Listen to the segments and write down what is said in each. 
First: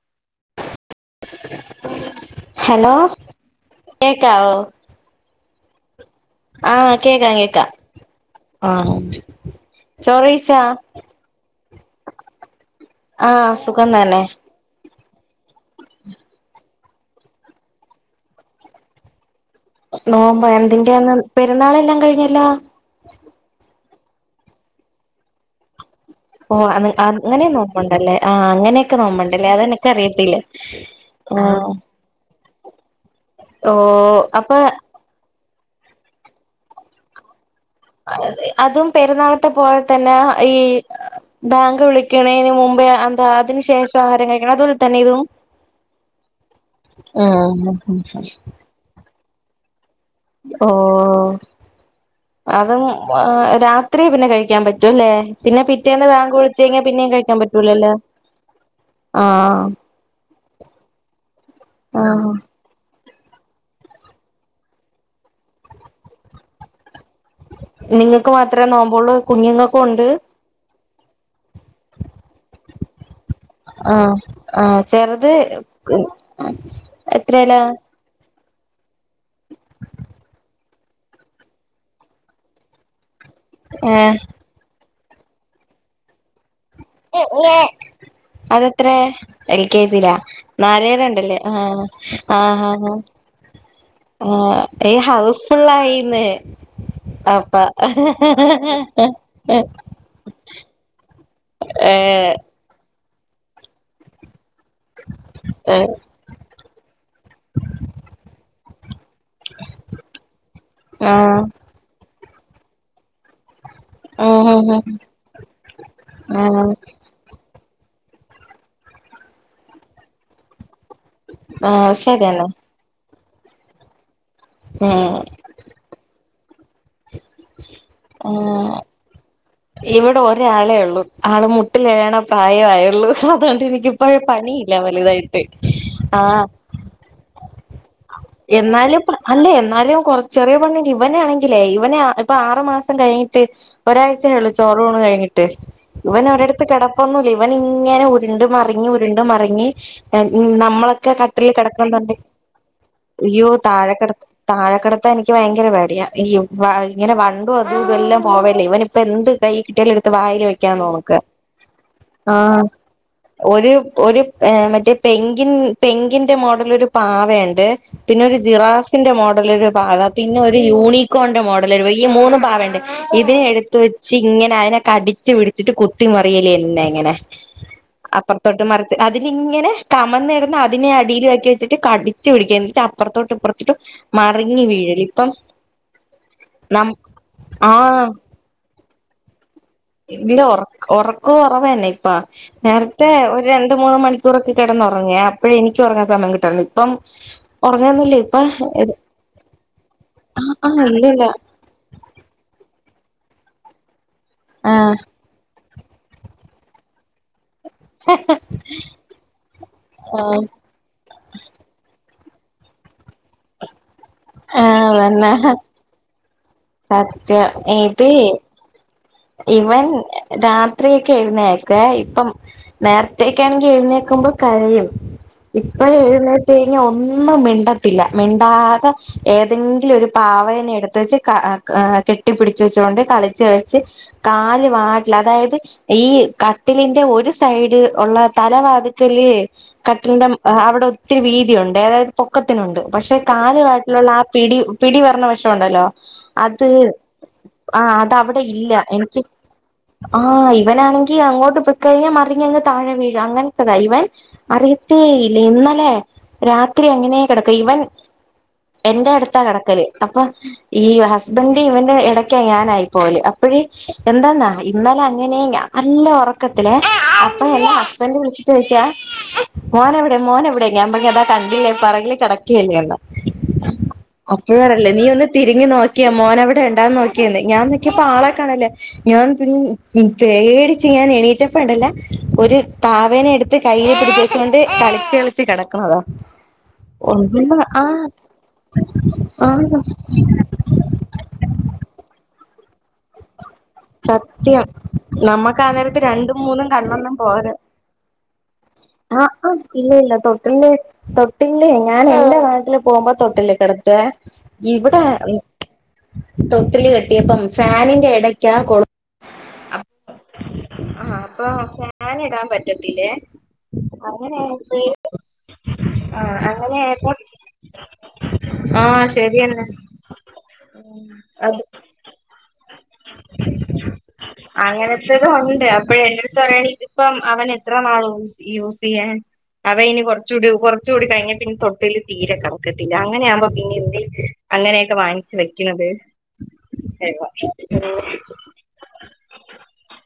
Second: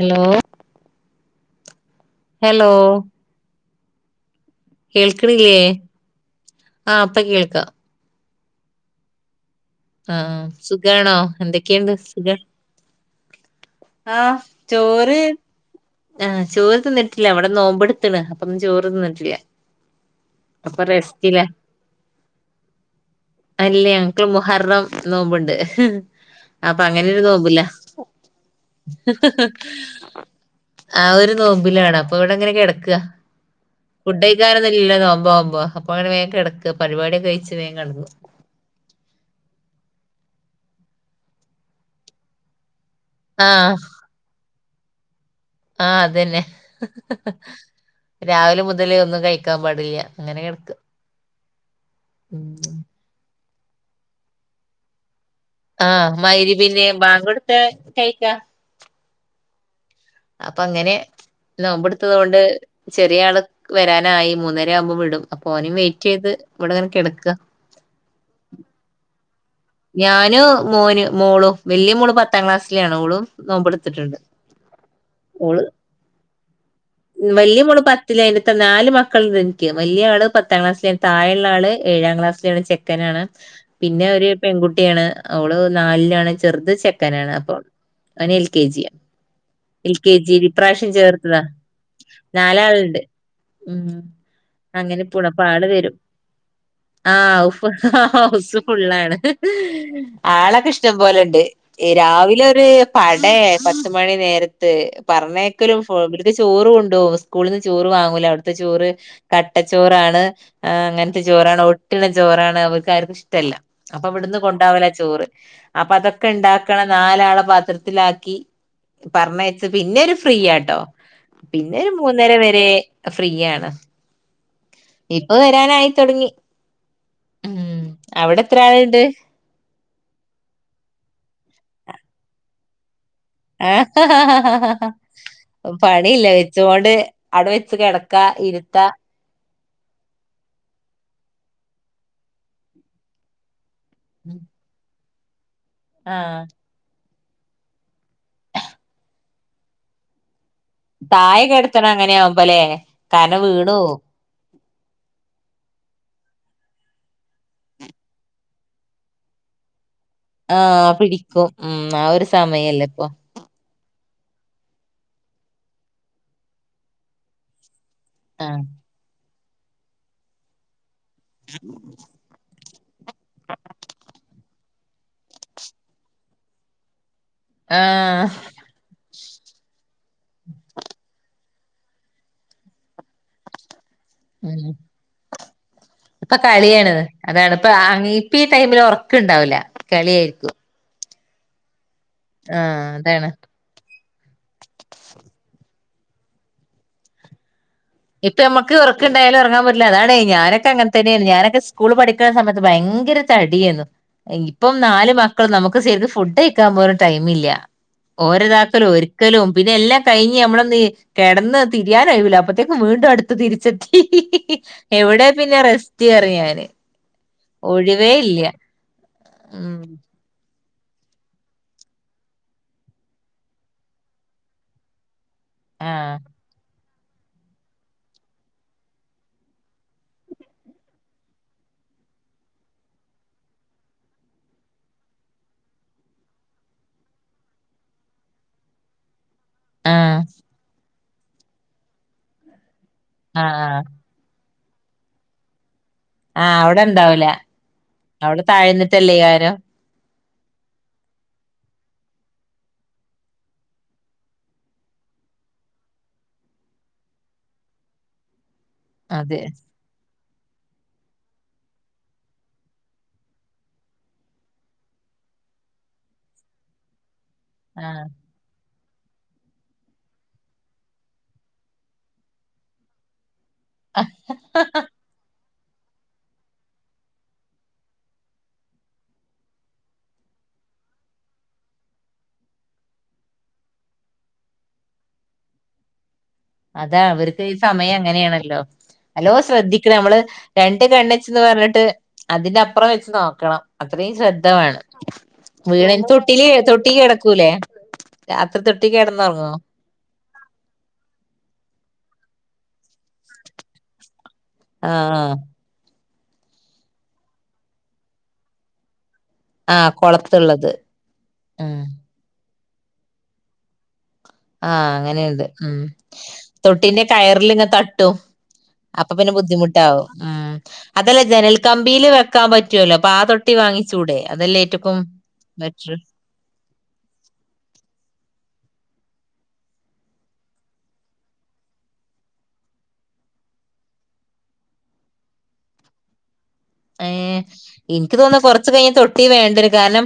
Hello hello കേക്കാവോ കേൾക്ണില്ലേ ആഹ് കേക്കാം കേക്കാം ആഹ് ചോറെയ്ച്ചാ സുഖണോ എന്തൊക്കെയുണ്ട് സുഖ ആഹ് സുഖം തന്നെ ആഹ് ചോറ് ആഹ് ചോറ്തിന്നിട്ടില്ല ഇവടെ നോമ്പെടുത്തണ് അപ്പൊന്ന് ചോറ് തിന്നിട്ടില്ല നോമ്പോ അപ്പൊ എന്തിന്റെന്ന് റെസ്റ്റിലാ പെരുന്നാളല്ലാം കഴിഞ്ഞല്ലോ അല്ലേ ഞങ്ങക്ക് മുഹർറം നോമ്പ്ണ്ട് ഓ അ അങ്ങനെ നോമ്പ്ണ്ടല്ലേ ആഹ് അങ്ങനെയൊക്കെ നോമ്പ്ണ്ടല്ലേ അതെനക്കറിയത്തില്ല ആഹ് ഒരു നോമ്പിലാണ് അപ്പൊ ഇവിടെ എങ്ങനെ കിടക്കുക ഓഹ് അപ്പൊ ഫുഡഴിക്കാരൊന്നുല്ല നോമ്പാവുംമ്പോ അപ്പൊ അങ്ങനെ വേം കെടക്കും പരിപാടിക്കെ കഴിച്ച് വേം കെട അതും പെരുന്നാളത്തെ പോലെ തന്നെ ഈ ബാങ്ക് വിളിക്കണേന് മുമ്പേ ആഹ് ആ അതിന് ശേഷം ആഹാരം കഴിക്കണം അതുപോലെ തന്നെ ഇതും ആഹ് അതന്നെ രാവിലെ മുതലേ ഒന്നും കഴിക്കാൻ പാടില്ല അങ്ങനെ ഓ കിടക്ക ഉം അതും വാ രാത്രി പിന്നെ കഴിക്കാൻ പറ്റുവല്ലേ പിന്നെ പിറ്റേന്ന് ആഹ് വാങ്ക് വിളിച്ചു കഴിഞ്ഞ മഗ്‌രിബിന്റെ പിന്നേം കഴിക്കാൻ ബാങ്കൊടുത്ത പറ്റൂലല്ലോ കഴിക്കാ ആഹ് അപ്പൊ അങ്ങനെ ആഹ് നോമ്പെടുത്തതോണ്ട് ചെറിയ ആൾ വരാനായി മൂന്നര ആവുമ്പോ വിടും അപ്പൊ ഓനെ വെയിറ്റ് ചെയ്ത് ഇവിടെ ഇങ്ങനെ കിടക്ക നിങ്ങക്ക് മാത്രമേ നോമ്പ് ഒള്ളൂ കുഞ്ഞുങ്ങ- ഞാന് മോന് മോളു വല്യ മോള് പത്താം ക്ലാസ്സിലാണ് ഓളും ആഹ് നോമ്പെടുത്തിട്ടുണ്ട് ആഹ് ചെറുത് ഓള് ഉം എത്രേലാ വല്യ മോള് പ- ത്തിലാണ് നാല് മക്കളുണ്ട് വലിയ ആള് പത്താം ക്ലാസ്സില താഴെയുള്ള ആള് ഏഴാം ക്ലാസ്സില ചെക്കനാണ് പിന്നെ ഏഹ് ഒരു പെൺകുട്ടിയാണ് അവള് നാലിലാണ് ചെറുത് ചെക്കനാണ് അപ്പോ അവന് എൽ കെ ജിയ അതെത്രേ എൽ കെ ജിലാ ജിൽ ഈ പ്രാവശ്യം നാലേ രണ്ടില് ചേർത്തതാ ആഹ് ആഹ് ആഹ് നാലാളണ്ട് ഉം ആഹ് ഏഹ് ഹൗസ് അപ്പൊ ആള് ഫുള്ള് വരും ആയിന്നേ ആഹ് ഹൗസ് ഫുള്ളാണ് ആളൊക്കെ ഇഷ്ടം പോലെ ഇണ്ട് ഇ ഏഹ് രാവിലെ ഒരു പടയ പത്ത് മണി നേരത്ത് പറഞ്ഞേക്കലും ഏഹ് ഫോൺ വിളി ചോറ് കൊണ്ടോ സ്കൂളിൽ നിന്ന് ചോറ് വാങ്ങൂല അവിടുത്തെ ചോറ് കട്ടച്ചോറാണ് അങ്ങനത്തെ ആഹ് ചോറാണ് ഒട്ടണ ചോറാണ് അവർക്ക് ആർക്കും ഇഷ്ടമല്ല അപ്പ ഇവിടുന്ന് ആഹ് കൊണ്ടാവല ചോറ് അപ്പൊ അതൊക്കെ ആഹ് ഇണ്ടാക്കണ നാല് ആളെ പാത്രത്തില- പറഞ്ഞയച്ച പിന്നെ ഒരു ഫ്രീയാട്ടോ പിന്നെരു ആഹ് മൂന്നര ശരിയെന്നെ വരെ ഫ്രീയാണ് ഉം ഇപ്പൊ വരാനായി തുടങ്ങി ആഹ് ഇവിടെ ഒരാളെ ഉള്ളു ആള് മുട്ടില് എഴയണ പ്രായആയുള്ളൂ ആഹ് പണിയില്ല ആഹ് വെച്ചൊണ്ട് അട വെച്ച് കിട ക്ക ഇരുത്ത എന്നാലും അല്ല എന്നാലും കൊറച്ചെറിയ പണി ഇവന ആണെങ്കിലേ ഇവനെ ഇപ്പൊ ആറു മാസം കഴിഞ്ഞിട്ട് ഒരാഴ്ച ആയി ഉള്ളൂ ചോറൂണ് കഴിഞ്ഞിട്ട് ഇവന് ആഹ് ഒരടുത്ത് കെട- പ്പൊന്നുല്ല ഇവനിങ്ങനെ ഉരുണ്ടു മറിഞ്ഞു ഉരുണ്ടു മറിഞ്ഞ് നമ്മ നമ്മളൊക്കെ താഴെ കട്ടില് കിടത്തണം കിടക്കണ്ട അങ്ങനെ ആവുമ്പോല്ലേ കാരണം അയ്യോ വീണു താഴെ പോവും കിടത്ത് താഴെക്കെടത്തൻ എനിക്ക് ഭയങ്കര പേടിയ ഇങ്ങനെ വണ്ടും അതും ഇതെല്ലാം പോവേല്ലേ ഇവനി ഇപ്പ എന്ത് കൈ കിയാലും ഒരു ത് വായല് വെക്കാ ആഹ് നോക്കാ പിടിക്കും ഉം ആ ഒരു ആഹ് സമയല്ലേ ഇപ്പൊ ഒരു ഒരു മറ്റേ പെങ്കിൻ പെങ്കിന്റെ മോഡല് ഒരു പാവയുണ്ട് പിന്നെ ഒരു ആഹ് ജിറാഫിന്റെ മോഡല് ഒരു പാവ പിന്നെ ഒരു യൂണികൊൺണ്ട ഈ മൂന്ന് പാവണ്ട് ഇതിനെ എടുത്ത് വെച്ച് ഇങ്ങനെ അതിനെ കടിച്ചു പിടിച്ചിട്ട് കുത്തി മറിയലേന്നെ ഇങ്ങനെ ആഹ് അപ്പുറത്തോട്ട് മറി- അതിനിങ്ങനെ കമന്ന് കിടന്ന് അതിനെ അടിയില ആക്കി വെച്ചിട്ട് കടിച്ച് പിടിക്ക എന്നിട്ട് അപ്പുറത്തോട്ട് ഇപ്പറത്തോട്ട് മറിഞ്ഞ ഉം വീഴൽ ഇപ്പം ഇപ്പൊ നം കളിയാണ് അതാണ് ഇപ്പ ആഹ് ഇപ്പ ഈ ടൈമില് ഉറക്കം ഇണ്ടാവൂല്ല ഇതിന് ഉറക്ക കൊറവ തന്നെ ഇപ്പ ആഹ് നേരത്തെ അതാണ് ഒരു ര രണ്ട് മൂന്ന് മണിക്കൂറൊക്കെ കിടന്ന് ഉറങ്ങും അപ്പോഴ എനിക്ക് ഉറങ്ങൻ സമയം കിട്ടുള്ളു ഇപ്പം ഉറങ്ങുന്നില്ല ഇപ്പൊ ഞമ്മക്ക് ഉറക്കണ്ടായാലും ഉറങ്ങാൻ പറ്റില്ല അതാണേയ് ആഹ് ഞാനൊക്കെങ്ങനെ ഇല്ലില്ല തന്നെയാണ് ഞാനൊക്കെ സ്കൂൾ പഠിക്കുന്ന സമയത്ത് ഭയങ്കര തടിയേന് ഇപ്പം ആഹ് നാല് മക്കൾ നമുക്ക് സെരിക്ക് ഫുഡ് കഴി ക്കാൻ പോലും ടൈമില്ല ഓരതാക്കലും ഒരിക്കലും പിന്നെ എല്ലാം കഴിഞ്ഞ് നമ്മളന്ന് ഇ- കിടന്ന് തിരിയാനൊയിവില്ല അപ്പത്തേക്ക് വീണ്ടും അടുത്ത് തിരിച്ചെത്തി ആഹ് എവിടെ തന്നെ പിന്നെ റെസ് റ്റ് റിയു ഞാന് സത്യം ഇത് ഒഴിവേ ഇല്ല ഉം ഇവൻ രാത്രിയെക്കെ എഴുന്നേക്കുവേ ഇപ്പം നേരത്തേയെക്കാണെങ്കി എഴുന്നേക്കുമ്പോ കരയും ഇപ്പോ ആഹ് എഴുന്നേ ഒന്നും മിണ്ടത്തില്ല മിണ്ടാതെ ഏതെങ്കിലും ഒരു പാവേനെ എടുത്ത് വെച്ച് ക കെട്ടിപ്പിടിച്ച് വെച്ചുകൊണ്ട് കളിച്ച് കളിച്ച് കാല് വാട്ടിൽ അതായത് ഈ കട്ടിലിന്റെ ഒരു സൈഡ് ഉള്ള തലവാതുക്കല് ആഹ് കട്ടിലിന്റെ അവിടെ ഒത്തിരി വീതിയൊണ്ടേ അതായത് പൊക്കത്തിനുണ്ട് പക്ഷേ ആഹ് കാലു ആഹ് ഭാഗത്തിലുള്ള ആ പിടി പിടി വരണ വശമൊണ്ടല്ലോ ആഹ് അത് അവിടെ ഇണ്ടാവൂല ആഹ് അതവിടെ അവിടെ ഇല്ല താഴ്ന്നിട്ടല്ലേ എനിക്ക് കാരം ആഹ് ഇവനാണെങ്കി അങ്ങോട്ട് പൊക്കഴിഞ്ഞ മറിഞ്ഞങ്ങ് താഴെ വീഴും അങ്ങനത്തെതാ ഇവൻ അറിയത്തേ ഇല്ല ഇന്നലെ രാത്രി അങ്ങനെ കിടക്കും ഇവൻ എന്റെ അടുത്താ അതെ കിടക്കല് അപ്പോം ഈ ഹസ്ബൻഡ്‌ ഇവന്റെ ഇടയ്ക്ക് ഞാനായി പോലെ അപ്പഴെ എന്താന്നാ ഇന്നലെ അങ്ങനെയേ ഞാ നല്ല ഉറക്കത്തില് അപ്പോ എന്റെ ആഹ് ഹസ്ബൻഡ് വിളിച്ച് ചോദിക്കാ മോൻ എവിടെ മോൻ എവിടെയാ ഞാൻ പറഞ്ഞ് അതാ കണ്ടില്ലേ പൊറകില് കിടക്കല്ലേന്ന് അപ്പഴാണല്ലേ നീ ഒന്ന് തിരിഞ്ഞ് നോക്കിയേ മോൻ അവിടെ ഉണ്ടോ ന്ന് നോക്കിയേന്ന് ഞാൻ നോക്കിയിപ്പോ ആളെക്കാണനില്ല ഞാൻ പിൻ പേടിച്ച് ഞാൻ എണീറ്റപ്പോ ഉണ്ടല്ലോ ഒരു പാവേനെ എടു ത്ത് കയ്യെ പിടിച്ചുവെച്ചു കൊണ്ട് കളിച്ച് കളിച്ച് കിടക്കുന്നതാ അതാ അവർക്ക് ഈ സമയം അങ്ങനെയാണല്ലോ നല്ലോ ആന്ന് ശ്രദ്ധിക്കണം നമ്മള് രണ്ട് കണ്ണുവെച്ചന്ന് പറഞ്ഞിട്ട് അതിന്റെ അപ്പുറം വെച്ച് നോക്കണം അത്രയും ശ്രദ്ധ സത്യം വേണം നമ്മക്ക് ആ നേരത്ത് വേണേല് രണ്ടും തൊട്ടില് മൂന്നും തൊട്ടി കണ്ണൊന്നും കിടക്കൂലേ പോരാ രാത്രി തൊട്ടി ആ ആ കിടന്നുറങ്ങുവോ ഇല്ല ഇല്ല തൊട്ടിലില് തൊട്ടിലിലെ ഞാൻ എന്റെ പ്രായത്തില് പോകുമ്പോ തൊട്ടിലിൽ കിടത്തുവേ ഇവിടെ ആഹ് തൊട്ടില് കെട്ടിയപ്പം ഫാനിന്റെ ഇടക്കാ കൊളു ആഹ് കൊളുത്തുള്ളത് അപ്പോ ഫാൻ ഇടാൻ പറ്റത്തില്ലേ അങ്ങനെയായി ആഹ് അങ്ങനെയുണ്ട് ഉം അങ്ങനെ തൊട്ടിന്റെ ആയപ്പോ കയറിലിങ്ങ് തട്ടും ആ അപ്പോ പിന്നെ ശരിയെന്നെ ബുദ്ധിമുട്ടാവും ഉം അതല്ല ജനൽ അത് കമ്പിയില് വെ ക്കാൻ പറ്റുവല്ലോ അപ്പോ ആ തൊട്ടി വാങ്ങിച്ചൂടെ അതെല്ലേ ഏറ്റക്കും ബെറ്ററ് നേരത്തെ അറിയാങ്കിൽ ഇത് ഇപ്പം അവൻ എത്ര നാള് യൂസ് യൂസ് ചെയ്യാൻ അവയിനി കുറച്ച് കൂടി കുറച്ച് കൂടി കഴിഞ്ഞ പിന്നെ തൊട്ടില് തീരെ കേടക്കത്തില്ല അങ്ങനെയാകുമ്പോ പിന്നെ എന്തിനാ അങ്ങനെയെക്കെ വാങ്ങിച്ച് വെക്കണത് ഏഹ് [unintelligible] എനിക്ക് തോന്നുന്നു കൊറച്ചു കഴിഞ്ഞ് തൊട്ടി വേണ്ടി വരും കാരണം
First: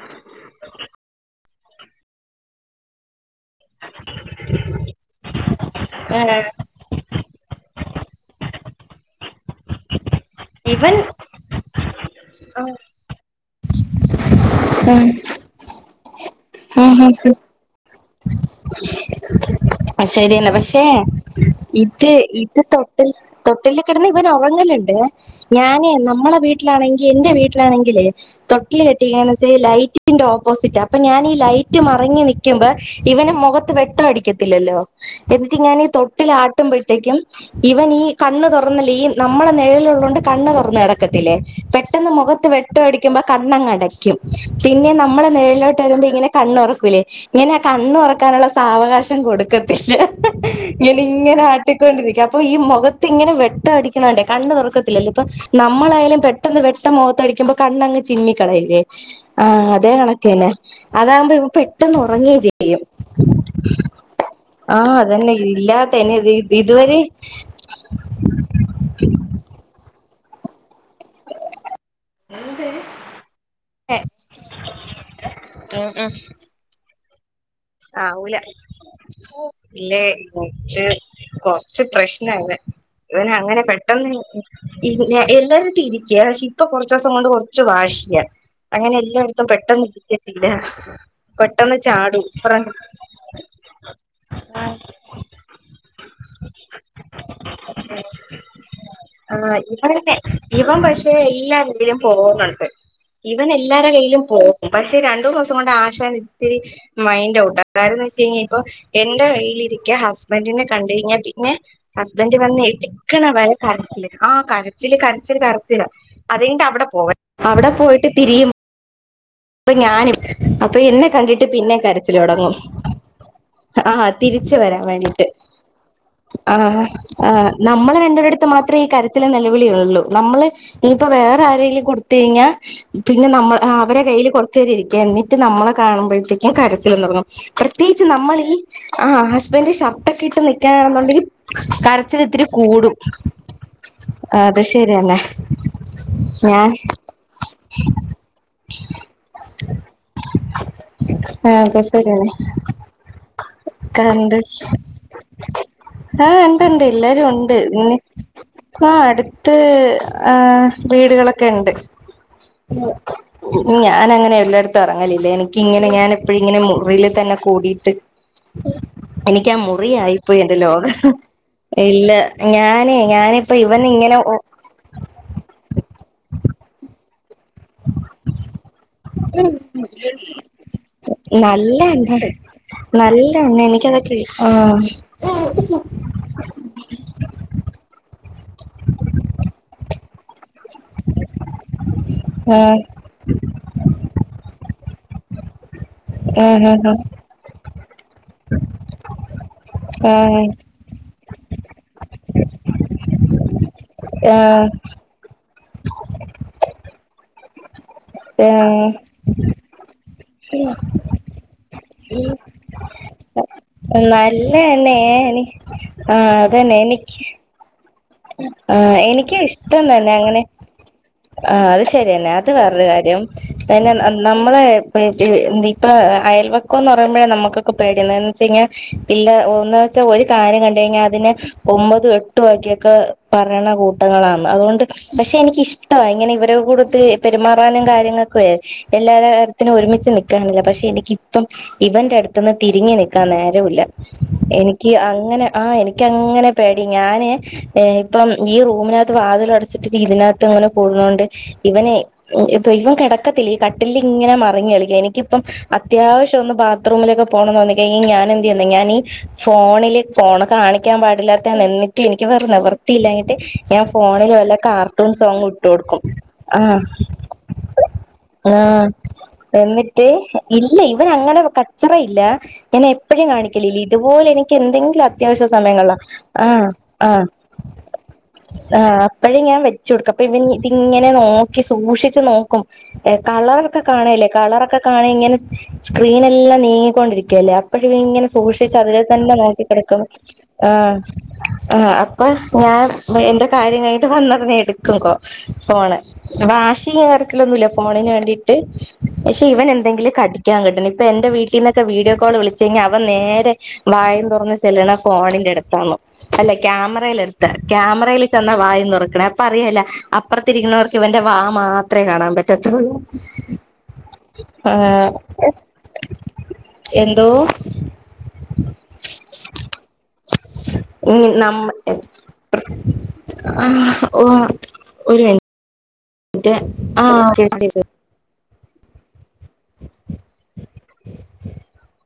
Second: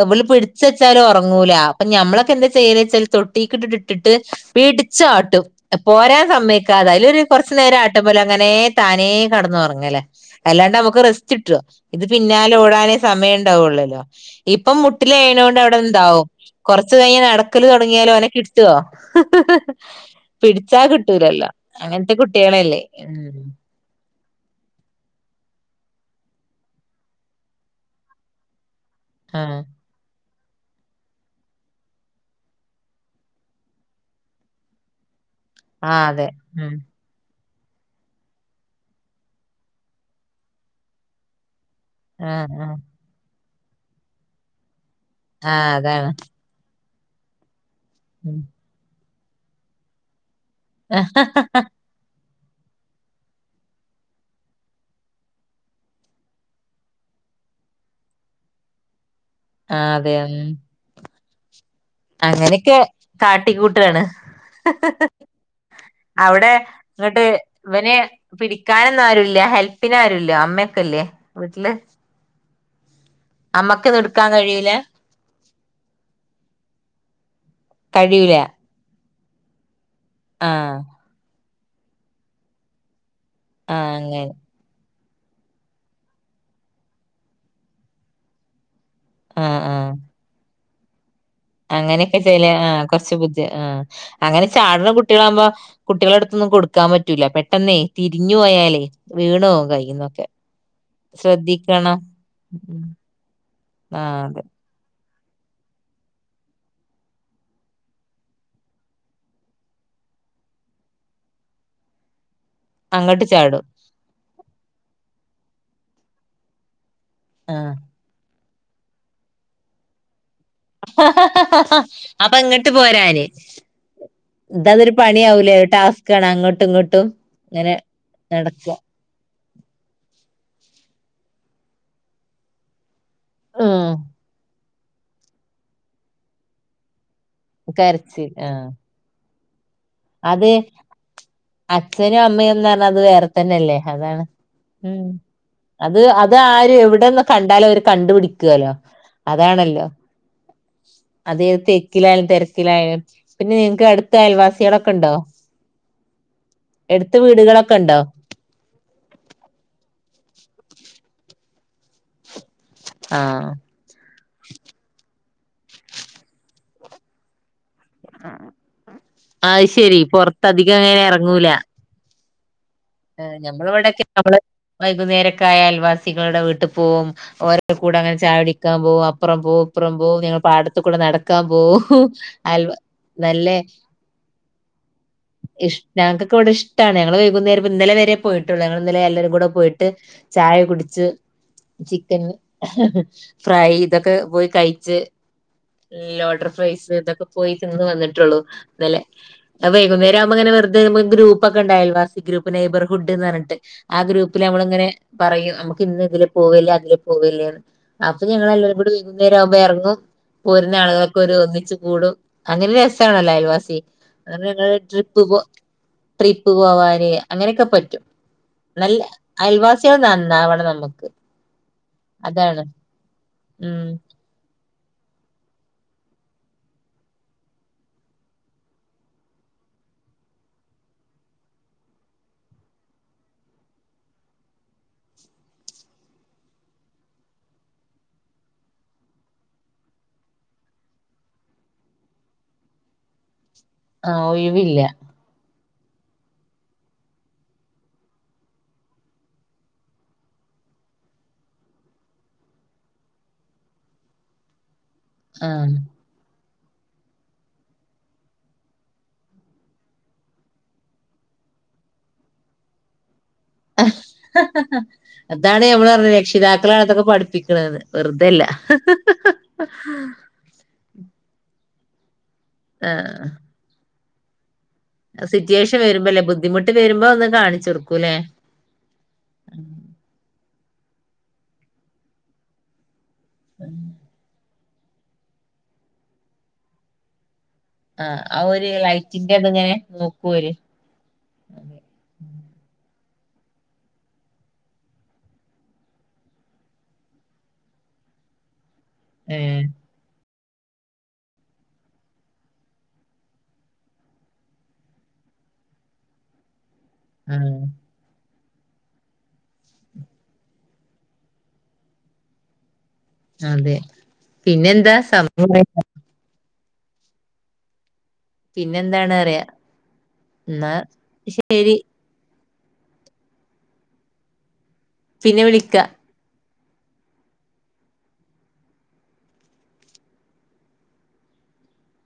നമ്മള് പിടിച്ച് വെച്ചാലും ഉറങ്ങൂല അപ്പോ ഞമ്മളൊക്കെ എന്താ ചെയ്തെവെച്ചാല് തൊട്ടിയെക്കങ്ങ് ഇട്ടിട്ട് പിടിച്ചാട്ടും പോരാൻ സമ്മതി ക്കാതെ അതില് ഒരു കൊറച്ചു നേരം ആട്ടും പോലെ അങ്ങനെ താനേ കിടന്നുറങ്ങല് അല്ലാണ്ട് ഇവൻ നമ്മക്ക് റെ ഇട്ടോ ഇത് പിന്നാല ഓടാനേ സമയം ഉണ്ടാവുള്ളല്ലോ ഇപ്പം മുട്ടിലെഴയണ കൊണ്ട് ഉണ്ടാവും കൊറച്ച് ആ കഴിഞ്ഞാ ആ നടക്കല് തുടങ്ങിയാലോ അവനെ കിട്ടുവോ ശരിയന്നെ പിടിച്ചാ പക്ഷേ കിട്ടൂലല്ലോ ഇത് അങ്ങനത്തെ ഇത് കുട്ടികളല്ലേ തൊട്ടിൽ ഉം തൊട്ടിലില് കിടന്ന് ഇവൻ ഉറങ്ങലുണ്ട് ഞാനേ നമ്മളെ വീട്ടിലാണെങ്കിൽ എന്റെ വീട്ടിലാണെങ്കിലെ തൊ ട്ടില് കെട്ടിയേക്കണേ ആഹ് ലൈറ്റിന്റെ ഓപ്പോസിറ്റാ അപ്പോ ഞാൻ ഇ ലൈറ്റ് മറഞ്ഞ് നിക്കുമ്പോ ഇവന് മുഖത്ത് വെട്ടം അടിക്കത്തില്ലല്ലോ എന്നിട്ട് ഞാനീ ആഹ് അതെ ഉം തൊട്ടിലാട്ടുമ്പോഴത്തേക്കും ഇവൻ ഈ കണ്ണ് തുറന്നല്ലേ ഈ നമ്മളെ നിഴലുള്ളൊണ്ട് കണ്ണ് തുറന്ന് കിടക്കത്തിലേ പെ പെട്ടെന്ന് ആഹ് മുഖത്ത് ആഹ് വെട്ടടിക്കുമ്പോൾ കണ്ണ് അങ്ങ് അടക്കും പിന്നെ നമ്മള് ആഹ് നിഴലിലോട്ട് വരുമ്പോ അതാണ് ഇങ്ങനെ കണ്ണ് തുറക്കൂലേ ഇങ്ങനെ കണ്ണുതു ഉം റക്കാനുള്ള സാവകാശം കൊടുക്കത്തില്ല [unintelligible] ഇങ്ങനെ ആട്ടി ആട്ടിക്കൊണ്ടിരിക്കും അപ്പൊ ഈ മുഖത്ത് ഇങ്ങനെ വെട്ടടിക്കണണ്ടേ കണ്ണ്തുറക്കത്തില്ലോ ഇപ്പൊ നമ്മളായാലും പെ പെട്ടെന്ന് വെട്ടം മുഖത്തടിക്കുമ്പോ കണ്ണങ് ചിമ്മിക്കളയില്ലേ ആഹ ആഹ് അതെ ഉം കണക്കന്നെ അതാകുമ്പ പെ ട്ടെന്ന്റങ്ങുകേ അങ്ങനെയൊക്കെ ചെയ്യും കാട്ടിക്കൂട്ടാണ് ആഹ അതന്നെ ഇല്ലാത്തെന്നെ ഇ ഇതുവരെ ഇവനെ പിടിക്കാനന്നാരുല്ല ഹെല്പ്പിനാരുല്ല അമ്മക്കല്ലേ വീട്ടില് എന്ത്? അമ്മക്ക്ത്ട്ക്കാൻ കഴിയില ഉം ഉം ആവൂല ഇല്ല് ആഹ് മുട്ട് കൊളസ് ച്ച് പ്രശ്നണ്ട്. ഇവനങ്ങനെ ആഹ് പെട്ടെന്ന് അങ്ങനെ ഇല്ല എല്ലാരരു തിരിക്ക പക്ഷെ ഇപ്പൊ കൊറച്ചോസം കൊണ്ട് കുറച്ച് വാഷിയാ അങ്ങനെ എല്ലായിടത്തും ആഹ് പെട്ടെന്ന് ആഹ് ഇിരിക്കത്തില്ല. പെട്ടെന്ന് ചാടും ലെ ഇപ്പറ ആ കൊറുച്ച് ബുദ്ധി ആ അങ്ങനെ ചാടുന്ന കുട്ടികളാവകുമ്പോ കുട്ടികള്ടെ ടുത്തൊന്നും കൊടുക്ക ക്കാ പറ്റൂല പെട്ടെന്നേ യ് തിരിഞ്ഞു പോയാലേയ് ആ വീണോകും ഇവൻ കയ്യിന്നൊക്കെ ശ്രദ്ധിക്കണം പോന്ന്ണ്ട്. ഇവൻ എല്ലാരടെ ആഹ് കയ്യിലും അതെ പോകും. പക്ഷേ രണ്ടൂന്ന് ദിവസം കൊണ്ട് ആശാൻ ഇത്തിരി മൈൻഔട്ട കാരംന്ന് വെച്ച് കഴിഞ്ഞ ഇപ്പോ എന്റെ കയ്യിലിരിക്ക ഹസ്ബൻന്റിനെ കണ്ട് കഴിഞ്ഞാ പിന്നെ ഹസ്ബന്റ് വന്നെ ട് ക്കണ അങ്ങട്ട് വരെ ചാടും കരച്ചില് ആ കരച്ചില് കരച്ചില് കരച്ചില് അതിന്റവിടെ പോക ആഹ് അവിടെ പോയിട്ട് തിരിയും പ്പൊ ഞാനും അപ്പൊ എന്നെ കണ്ടിട്ട് പിന്നെ കരച്ചിൽ അപ്പൊ തുടങ്ങും ഇങ്ങട്ട് പോരാന് ആഹ തിരിച്ച് വരാൻ ഇതതൊരു വേണ്ടീട്ട് പണിയാവൂലേ ടാസ്കാണ് ആഹ അങ്ങോട്ടും ഹ ഇങ്ങോട്ടും ആ ഇങ്ങനെ നമ്മള രണ്ടൂര ടുത്ത് മാത് നടക്ക ത്രെ ഈ കരച്ചിലും നിലവിളിയുള്ളൂ. നമ്മള് ഇയിപ്പ വേറെ ആരെങ്കിലും കൊടുത്ത കഴിഞ്ഞാൽ പിന്നെ നമ്മൾ ഉം അവടെ കയ്യിൽ കുറച്ചുര് ഇരിക്കുക എന്നിട്ട് നമ്മളെ കാണുമ്പോഴത്തേക്കും കരചില പ്രത്യേകിച്ച് കരച്ചിൽ നമ്മളിൽ ആഹ് ആ ഹസ്ബന്റ് ഷർ ട്ടക്കെ ഇട്ട് അത് നിക്കാനാണെന്നുണ്ടെങ്കിൽ അച്ഛനും കരച്ചില് ത്തിരി അമ്മയുംന്ന് പറഞ്ഞാ കൂടും അത് വേറെ തന്നെയല്ലേ അതാണ് അത് ഉം ശരിയന്നെ അത് അത് ആര് എവിടെന്ന് കണ്ടാലും അവര് കണ്ടുപിടിക്കല്ലോ അതാണല്ലോ അതെത് ആഹ് അത് തെക്കിലായാലും ശരിയെന്നെ തിരക്കിലായാലും പിന്നെ നിങ്ക്ക് അടുത്ത അയൽവാസ്യാളൊക്ക ഹാ ഹ് ഇണ്ട് ണ്ട് എടുത്ത എല്ലാരും ഉണ്ട് വീടുകളൊക്കെ ഇന്ന് ഉണ്ടോ ആ അടുത്ത്.. ആ വീടുകളൊക്കെയെണ്ട് ആഹ് ഞാനങ്ങനെ നെ എല്ലായിടത്തുറങ്ങലില്ല. എനിക്കി ങ്ങനെ ഞാനെപ്പഴും ഇങ്ങനെമുറിൽ തന്നെ കൂടി ട്ട് എനിക്കാ അത് ശെരി മുറിയായിപ്പോയി പൊറത്ത് എന്റെ അധികം ലോകം അങ്ങനെ എറങ്ങൂല ഇല്ല ഞാനേ ഞാനിപ്പോ ഇവന്നി ഞമ്മളിവിടൊക്കെ ങ്ങനെഉ നമ്മള് വൈകുന്നേരക്കായ അൽവാസികളുടെ വീട്ടിൽ പോവും ഓരോ കൂടെ അങ്ങനെ ചായടിക്കാൻ പോകും അപ്പറം പോവും അപ്പുറം പോവും ഞങ്ങ പാടത്തു കൂടെ നടക്കാൻ പോവും അയൽ നല്ലതന്നെ എനിക്ക [unintelligible] ആ ഇഷ് ഞങ്ങൾക്കൊക്കെ വിടെ ഇഷ്ടാണ് ഞങ്ങള് വൈകുന്നേരം ഇന്നലെ വരെ പോയിട്ടുള്ളൂ ഞങ്ങളിന്നലെ എല്ലരും കൂടെ പോയിട്ട് ചായ കുടിച്ച് ചിക്കന്ഹ ആഹ് ഹ ഫ്രൈ ഇതൊക്കെ പോയി കഴച്ച് ലോഡർ ആഹ് ഫ്രൈസ് ഇതൊക്കെ പോയി തിന്ന് വന്നിട്ടുള്ളൂ ഇന്നലെആ വൈകുന്നേരം ആകുമ്പങ്ങെ ആഹ് നെ വെറുതെ ഗ്രൂപ്പൊക്കെണ്ട് അയൽവാസി നൈബർഹുഡ് എന്ന് പറഞ്ഞിട്ട് ആ ആഹ് ഗ്രൂപ്പില് ആഹ് നമ്മളിങ്ങനെ പറയും നമുക്ക് ഇന്ന് ഇതിലെ പോവല്ലേ അതിലെ പോവല്ലേന്ന് അപ്പൊ ഞങ്ങെല്ലരും ആഹ് കൂടി വൈകുന്നേരാ കുമ്പോ ഇറങ്ങും പോരുന്ന ആളുകൾക്ക ഒരു ഒന്നിച്ചു കൂടും അങ്ങനെ രസാണല്ലോ അയൽവാസി നല്ല അങ്ങ എന്നെ ട്രിപ്പ് പോ എനി ആഹ് ട്രിപ്പ് അതന്നെ പോവാന് എനിക്ക് അങ്ങനൊ ക്കെ പറ്റും ആഹ് നല്ല എനിക്കും ഇഷ്ടം അയൽവാസികൾ തന്നെ അങ്ങനെ നന്നാവണം നമുക്ക് ആഹ് അത് ശരിയന്നെ അത് അതാണ് വേറൊരു കാര്യം ഉം പിന്നെ നൻ നമ്മള് [unintelligible] ഇപ്പ അയൽവക്കോ എന്ന് പറയുമ്പോഴാ നമ്മുക്കൊക്കെ പേടിയാ എന്ന് ച്ച് ന്നന്ന് വെച്ച് കഴിഞ്ഞാൽ പില്ല ഒന്ന് വെച്ച ഒരു കാര്യം കണ്ട്കഴിഞ്ഞാ അതിനെ. ഹും ഒമ്പതു എട്ടും ആകിയൊകെ പറയ്ണ കൂട്ടങ്ങളാണ് അതുകൊണ്ട് പക്ഷെ എനിക്കിഷ്ട. ട്ടോ ഇങ്ങനെ ഇവരുടെ കൂടൊത്ത് പെരുമാറാനും കാര്യങ്ങളൊക്കെ. എല്ലാത്തിനും ഒരുമിച്ച് നിക്കണില്ല പക്ഷെ എനിക്കിപ്പം. ഇവന്റെ അടുത്തുന്ന് തിരിഞ്ഞിനിക്കാൻ നേരവില്ല ആ ഒഴിവില്ല എനിക്ക് അങ്ങനെ ആ എനിക്ക്. അങ്ങനെ പേടി ഞാന് ഇപ്പം ഈ റൂമിനകത്ത് വാതില അടച്ചിട്ടി ഇതിനകത്ത് അങ്ങനെ. കൂടണ്ട് ഇവനെ ഇവൻ കിടക്കത്തില്ല ഈ കട്ടിൽ ഇങ്ങനെ മറഞ്ഞ് കളിക. ഇപ്പം ആഹ് അത്യാവശ്യം ഒന്ന് ബാത്റൂമിലൊക്കെ പോണന്ന് ക്കഴിഞ്ഞ ഞാൻ എന്ത് ചെയ്യുന്നോ ഞാനീ ഫോണില് ഫോണ് കാണിക്കാൻ പാടില്ലാത്ത ആണ് എന്നിട്ട് എനിക്ക് വേറ നിവൃത്തിയില്ലായിട്ട്. ഞാൻ ഫോണില് വല്ല കാർട്ടൂൺ സോങ് അതാണ് ഇട്ട് നമ്മള് കൊടുക്കും പറഞ്ഞത് ആ രക്ഷിതാക്കളാണ് ഇതൊക്കെ പഠിപ്പിക്കണത് വെറുതെയല്ല ആഹ എന്നിട്ട്. ഇല്ല ഇവൻ അങ്ങനെ കച്ചറ ഇല്ല ഞാൻ എപ്പോഴും ആഹ് കാണിക്കുല ഇതുപോലെ എനിക്ക് എന്തെ അത്യാവശ്യ സിറ്റുവേഷൻ സമയങ്ങളിലാ വരുമ്പോല്ലേ ആഹ ബുദ്ധിമുട്ട് വരുമ്പോ ആഹ ഒന്ന് കാണിച്ചു കൊടുക്കൂല്ലേ ആ് അപ്പഴും ഞാൻ വെച്ച് കൊടുക്കും അപ്പൊ ഇവന് ഇതിങ്ങനെ നോക്കി സൂക്ഷിച്ചു നോക്കും. കളറൊക്കെ കാണല്ലേ കളറൊക്കെ. ണ ഇങ്ങനെ സ്ക്രീനെല്ലാം നീങ്ങിക്കൊണ്ടിരിക്കുവല്ലേ? അപ്പോഴും ആഹ് ഇങ്ങനെ ആ ഒരു സൂക്ഷിച്ച് അതിൽ തന്നെ ലൈറ്റിന്റെ അതിങ്ങനെ നോക്കിക്കിടക്കും നോക്കും ഓര് ആ ആ അപ്പൊ ഞാൻ എന്റെ കാര്യകയിഞ്ഞിട്ട് വന്നതിനെ എടുക്കും. കും കോ ഫോണ് അപ്പ വാശി കരച്ചിലൊന്നുല്ല ഫോണിന് വേണ്ടിട്ട്. പക്ഷെ ഏഹ് ഇവൻ എന്തെങ്കിലും കടിക്കാൻ കിട്ടണം ഇപ്പൊ എന്റെ വീട്ടിൽ നിന്നൊക്കെ വീഡിയോ കോൾ വിളിച്ചു കഴിഞ്ഞാ അവൻ നേരെ വായും തുറന്ന് ചെലണ ഫോണിന്റെ അടുത്താണ് അല്ല ക്യാമറ എടുത്ത്, ആഹ് ക്യാമറയിൽ ചെന്ന വായഒന്ന് തൊറക്കണേ പറയലോ അപ്പുറത്തിരിക്കുന്നവർക്ക് ഇവന്റെ വാ മാത്രമേ കാണാൻ പറ്റത്തുള്ളൂ. അതെ പിന്നെ എന്താ? ആഹ് [unintelligible] എന്തോ? പിന്നെന്താണ് പറയ? എന്നാ നമ്മ ശരി. ആഹ് ഓഹ് പിന്നെ വിളിക്കാ [unintelligible] ആഹ് ഓകെ ശരി ശരി [inaudible]